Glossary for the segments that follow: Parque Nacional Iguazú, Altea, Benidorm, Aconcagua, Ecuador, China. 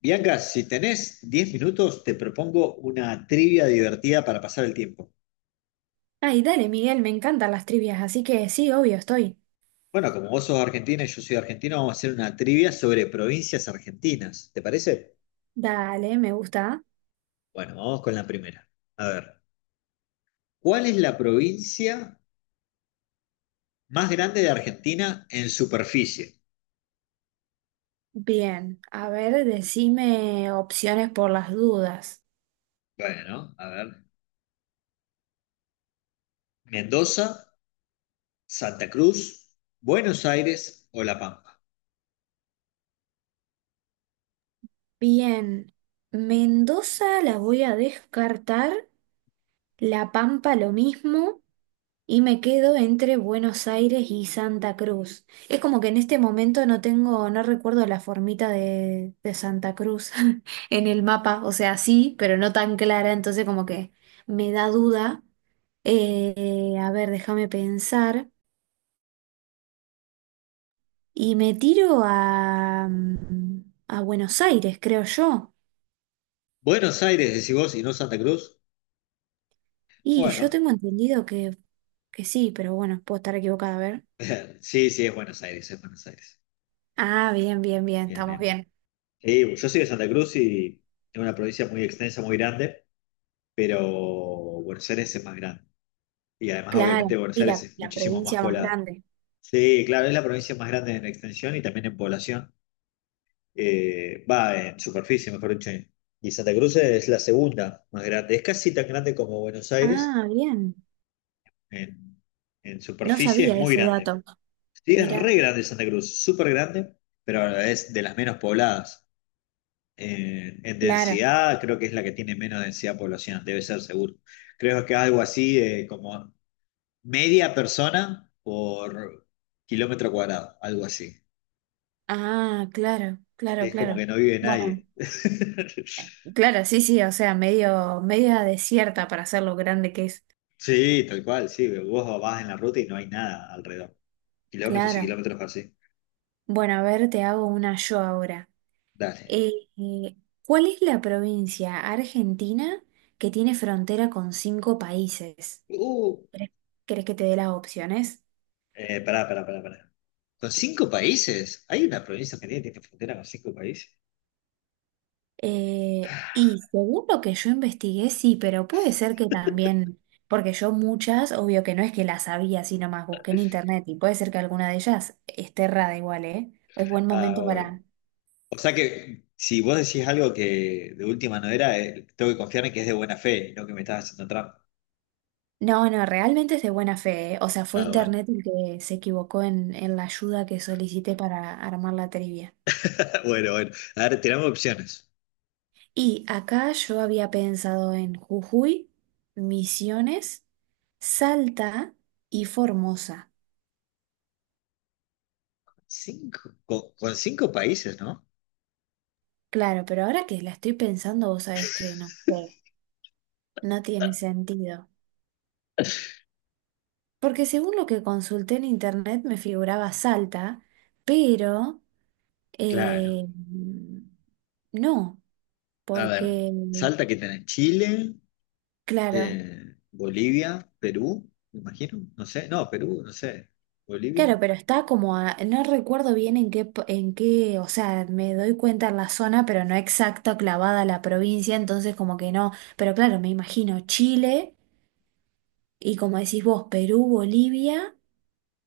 Bianca, si tenés 10 minutos, te propongo una trivia divertida para pasar el tiempo. Ay, dale, Miguel, me encantan las trivias, así que sí, obvio, estoy. Bueno, como vos sos argentina y yo soy argentino, vamos a hacer una trivia sobre provincias argentinas. ¿Te parece? Dale, me gusta. Bueno, vamos con la primera. A ver, ¿cuál es la provincia más grande de Argentina en superficie? Bien, a ver, decime opciones por las dudas. Bueno, a ver, Mendoza, Santa Cruz, Buenos Aires o La Pampa. Bien, Mendoza la voy a descartar, La Pampa lo mismo, y me quedo entre Buenos Aires y Santa Cruz. Es como que en este momento no tengo, no recuerdo la formita de Santa Cruz en el mapa. O sea, sí, pero no tan clara. Entonces como que me da duda. A ver, déjame pensar. Y me tiro a Buenos Aires, creo yo. Buenos Aires, decís vos, y no Santa Cruz. Y yo Bueno, tengo entendido que sí, pero bueno, puedo estar equivocada, a ver. sí, sí, es Buenos Aires, es Buenos Aires. Ah, bien, bien, bien, Bien, estamos bien. bien. Sí, yo soy de Santa Cruz y es una provincia muy extensa, muy grande, pero Buenos Aires es más grande. Y además, Claro, obviamente, Buenos y Aires la, es la muchísimo más provincia más poblada. grande. Sí, claro, es la provincia más grande en extensión y también en población. Va, en superficie, mejor dicho. Y Santa Cruz es la segunda más grande. Es casi tan grande como Buenos Aires. Ah, bien. En, en No superficie es sabía muy ese dato. grande. Sí, es re Mirá, grande Santa Cruz, súper grande, pero es de las menos pobladas. En claro. densidad, creo que es la que tiene menos densidad poblacional, debe ser seguro. Creo que algo así como media persona por kilómetro cuadrado, algo así. Ah, claro, claro, Es como claro. que no vive Bueno, nadie. Claro, sí, sí, o sea, media desierta para ser lo grande que es. Sí, tal cual, sí. Vos vas en la ruta y no hay nada alrededor. Kilómetros y Claro. kilómetros así. Bueno, a ver, te hago una yo ahora. Dale. Eh, eh, ¿Cuál es la provincia argentina que tiene frontera con cinco países? Uh, ¿Querés, querés que te dé las opciones? pará, pará, pará, pará. ¿Con cinco países? ¿Hay una provincia argentina que tiene frontera con cinco países? Y según lo que yo investigué, sí, pero puede ser que también, porque yo muchas, obvio que no es que las sabía, sino más busqué en internet y puede ser que alguna de ellas esté errada igual, ¿eh? Es buen Ah, momento bueno. para... O sea que si vos decís algo que de última no era, tengo que confiar en que es de buena fe y no que me estás haciendo trampa. No, no, realmente es de buena fe, ¿eh? O sea, fue Ah, bueno. internet el que se equivocó en la ayuda que solicité para armar la trivia. Bueno, bueno. A ver, tiramos opciones. Y acá yo había pensado en Jujuy, Misiones, Salta y Formosa. Cinco. Con cinco países, ¿no? Claro, pero ahora que la estoy pensando, vos sabés que no sé, no tiene sentido. Porque según lo que consulté en internet me figuraba Salta, pero Claro. eh, no, A porque, ver, Salta que tenés Chile, claro, Bolivia, Perú, me imagino. No sé. No, Perú, no sé. Bolivia, claro, pero está como a- no recuerdo bien en qué, po- en qué, o sea, me doy cuenta en la zona, pero no exacta, clavada a la provincia, entonces como que no, pero claro, me imagino Chile y como decís vos, Perú, Bolivia.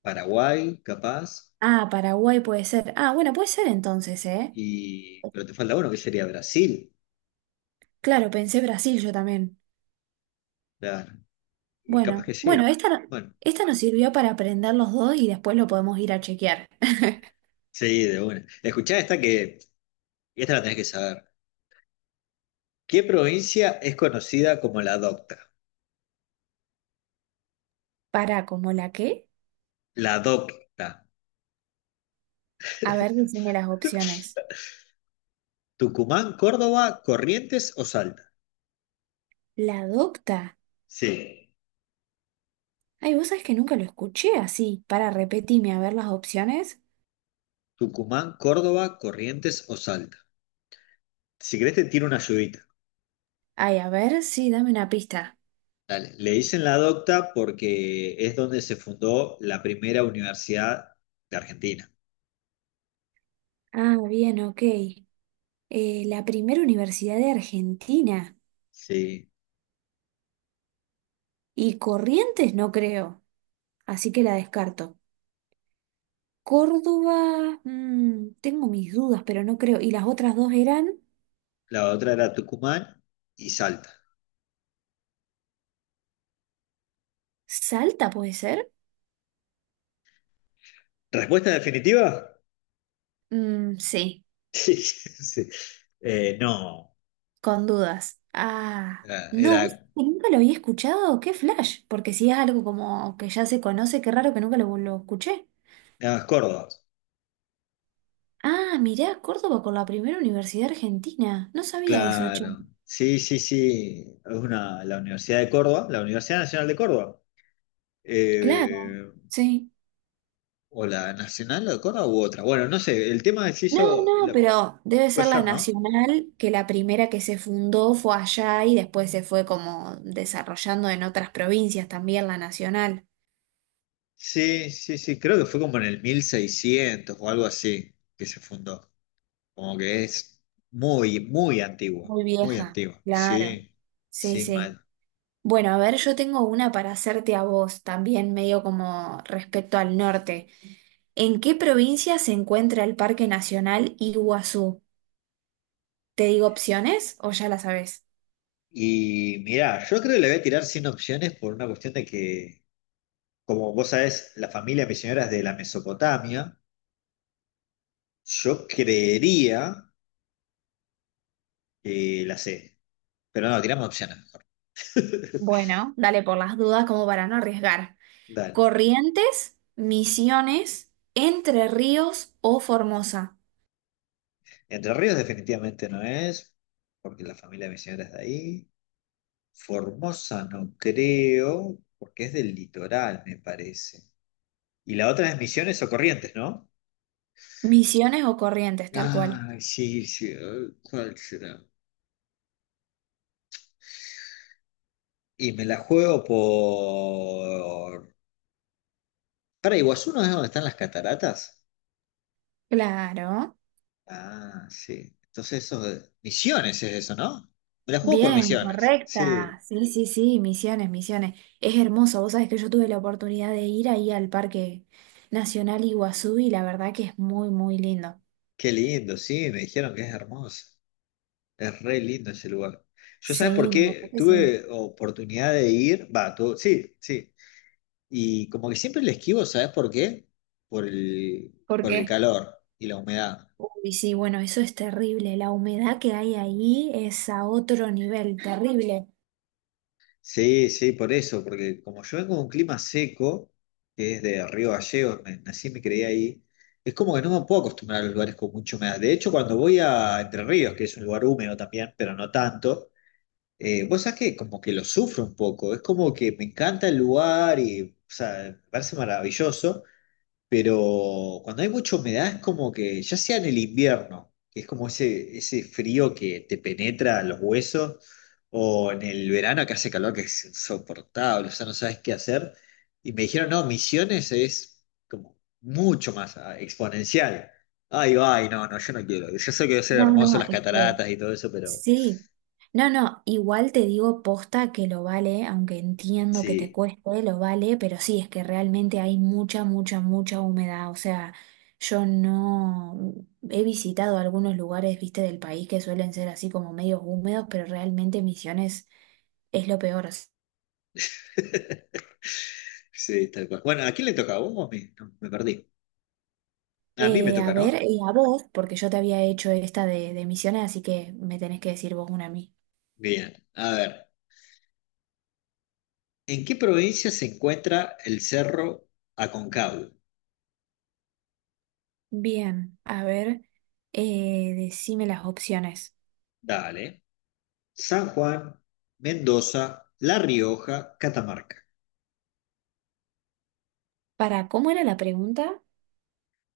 Paraguay, capaz. Ah, Paraguay puede ser. Ah, bueno, puede ser entonces, ¿eh? Y. Pero te falta uno, que sería Brasil. Claro, pensé Brasil yo también. Claro. Y capaz Bueno, que sí. bueno, esta, no- Bueno. esta nos sirvió para aprender los dos y después lo podemos ir a chequear. Sí, de una. Escuchá esta que. Y esta la tenés que saber. ¿Qué provincia es conocida como la Docta? Para, ¿como la qué? La Docta. A ver, decime las opciones. ¿Tucumán, Córdoba, Corrientes o Salta? La docta. Sí. Ay, vos sabés que nunca lo escuché así. Para, repetime, a ver las opciones. Tucumán, Córdoba, Corrientes o Salta. Si querés te tiro una ayudita. Ay, a ver, sí, dame una pista. Dale. Le dicen la Docta porque es donde se fundó la primera universidad de Argentina. Ah, bien, ok. La primera universidad de Argentina. Sí. Y Corrientes no creo. Así que la descarto. Córdoba, mm, tengo mis dudas, pero no creo. ¿Y las otras dos eran? La otra era Tucumán y Salta. ¿Salta puede ser? ¿Respuesta definitiva? Mm, sí, Sí. No. con dudas. Ah, Era, era no, nunca lo había escuchado. ¡Qué flash! Porque si es algo como que ya se conoce, qué raro que nunca lo escuché. era Córdoba. Ah, mirá, Córdoba con la primera universidad argentina. No sabía eso, che. Claro, sí, sí, sí, es una, la Universidad de Córdoba, la Universidad Nacional de Córdoba, Claro, eh, sí. o la Nacional de Córdoba u otra. Bueno, no sé, el tema se No, hizo, no, pero debe puede ser la ser, ¿no? nacional, que la primera que se fundó fue allá y después se fue como desarrollando en otras provincias también la nacional. Sí, sí, sí, creo que fue como en el 1600 o algo así que se fundó, como que es muy, Muy muy vieja, antigua, claro. sí, Sí, sí, sí. mal. Bueno, a ver, yo tengo una para hacerte a vos también, medio como respecto al norte. ¿En qué provincia se encuentra el Parque Nacional Iguazú? ¿Te digo opciones o ya la sabes? Y mirá, yo creo que le voy a tirar sin opciones por una cuestión de que... Como vos sabés, la familia misionera es de la Mesopotamia. Yo creería que la C, pero no, tiramos opciones mejor. Bueno, dale por las dudas como para no arriesgar. Dale. Corrientes, Misiones, Entre Ríos o Formosa. Entre Ríos definitivamente no es, porque la familia de mi señora es de ahí. Formosa no creo, porque es del litoral, me parece. Y la otra es Misiones o Corrientes, ¿no? Misiones o Corrientes, tal cual. Ah, sí, sí, ay, ¿cuál será? Y me la juego por... Para Iguazú no es donde están las cataratas. Claro. Ah, sí. Entonces eso de Misiones es eso, ¿no? Me la juego por Bien, Misiones. Sí, correcta. Sí, sí, sí, Misiones, Misiones. Es hermoso. Vos sabés que yo tuve la oportunidad de ir ahí al Parque Nacional Iguazú y la verdad que es muy, muy lindo. qué lindo, sí, me dijeron que es hermoso. Es re lindo ese lugar. Yo sabes por Sí, la verdad qué que sí. tuve oportunidad de ir, va, sí, sí. Y como que siempre le esquivo, ¿sabes por qué? Por el, ¿Por por el qué? calor y la humedad. Uy, sí, bueno, eso es terrible. La humedad que hay ahí es a otro nivel, terrible. Sí, sí, por eso, porque como yo vengo de un clima seco, que es de Río Gallegos, nací y me crié ahí, es como que no me puedo acostumbrar a los lugares con mucha humedad. De hecho, cuando voy a Entre Ríos, que es un lugar húmedo también, pero no tanto, vos sabés que como que lo sufro un poco, es como que me encanta el lugar y, o sea, me parece maravilloso, pero cuando hay mucha humedad es como que, ya sea en el invierno, que es como ese frío que te penetra a los huesos, o en el verano que hace calor que es insoportable, o sea, no sabes qué hacer. Y me dijeron, no, Misiones es como mucho más exponencial. Ay, ay, no, no, yo no quiero. Yo sé que debe ser No, no, hermoso las es que cataratas y todo eso, pero sí, no, no, igual te digo posta que lo vale, aunque entiendo que te sí. cueste, lo vale, pero sí, es que realmente hay mucha, mucha, mucha humedad, o sea, yo no he visitado algunos lugares, viste, del país que suelen ser así como medios húmedos, pero realmente Misiones es lo peor. Sí, tal cual. Bueno, ¿a quién le toca? ¿A vos o a mí? No, me perdí. A mí me A toca, ¿no? ver, y a vos, porque yo te había hecho esta de Misiones, así que me tenés que decir vos una a mí. Bien, a ver. ¿En qué provincia se encuentra el Cerro Aconcagua? Bien, a ver, decime las opciones. Dale. San Juan, Mendoza, La Rioja, Catamarca. Para, ¿cómo era la pregunta?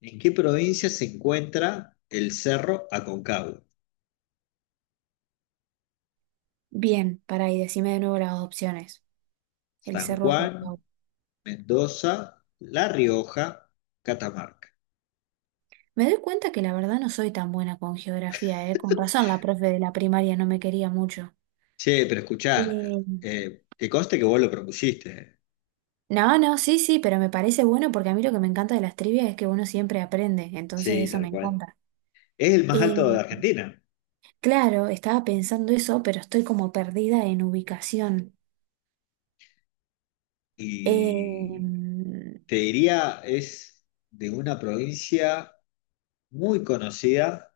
¿En qué provincia se encuentra el Cerro Aconcagua? Bien, para, y decime de nuevo las opciones. El San cerro Juan, Aconcagua. Mendoza, La Rioja, Catamarca. Me doy cuenta que la verdad no soy tan buena con geografía, ¿eh? Con razón, la profe de la primaria no me quería mucho. Che, pero escuchá, Eh, que conste que vos lo propusiste. No, no, sí, sí, pero me parece bueno porque a mí lo que me encanta de las trivias es que uno siempre aprende, entonces Sí, eso tal me cual. encanta. Es el más Eh, alto de Argentina claro, estaba pensando eso, pero estoy como perdida en ubicación. Eh, y mm, te diría es de una provincia muy conocida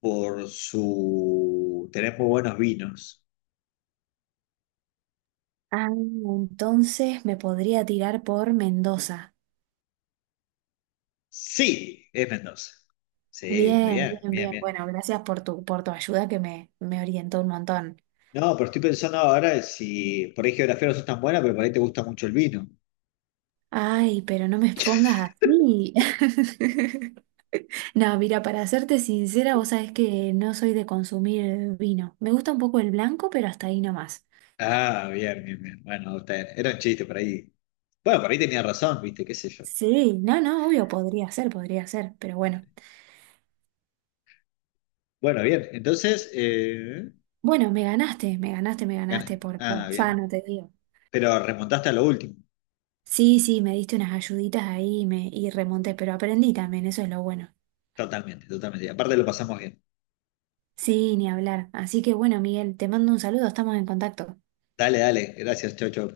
por su tener muy buenos vinos. ah, entonces me podría tirar por Mendoza. Sí, es Mendoza. Sí, muy Bien, bien, bien, bien, bien. bien. Bueno, gracias por tu ayuda que me orientó un montón. No, pero estoy pensando ahora si por ahí geografía no sos tan buena, pero por ahí te gusta mucho el vino. Ay, pero no me expongas así. No, mira, para serte sincera, vos sabés que no soy de consumir vino. Me gusta un poco el blanco, pero hasta ahí nomás. Ah, bien, bien, bien. Bueno, está bien. Era un chiste por ahí. Bueno, por ahí tenía razón, viste, qué sé yo. Sí, no, no, obvio, podría ser, pero bueno. Bueno, bien, entonces, Bueno, me ganaste, me ganaste, me ganaste gané. Por Ah, bien. afano, te digo. Pero remontaste a lo último. Sí, sí, me diste unas ayuditas ahí y remonté, pero aprendí también, eso es lo bueno. Totalmente, totalmente. Y aparte lo pasamos bien. Sí, ni hablar. Así que bueno, Miguel, te mando un saludo, estamos en contacto. Dale, dale. Gracias, chau, chau.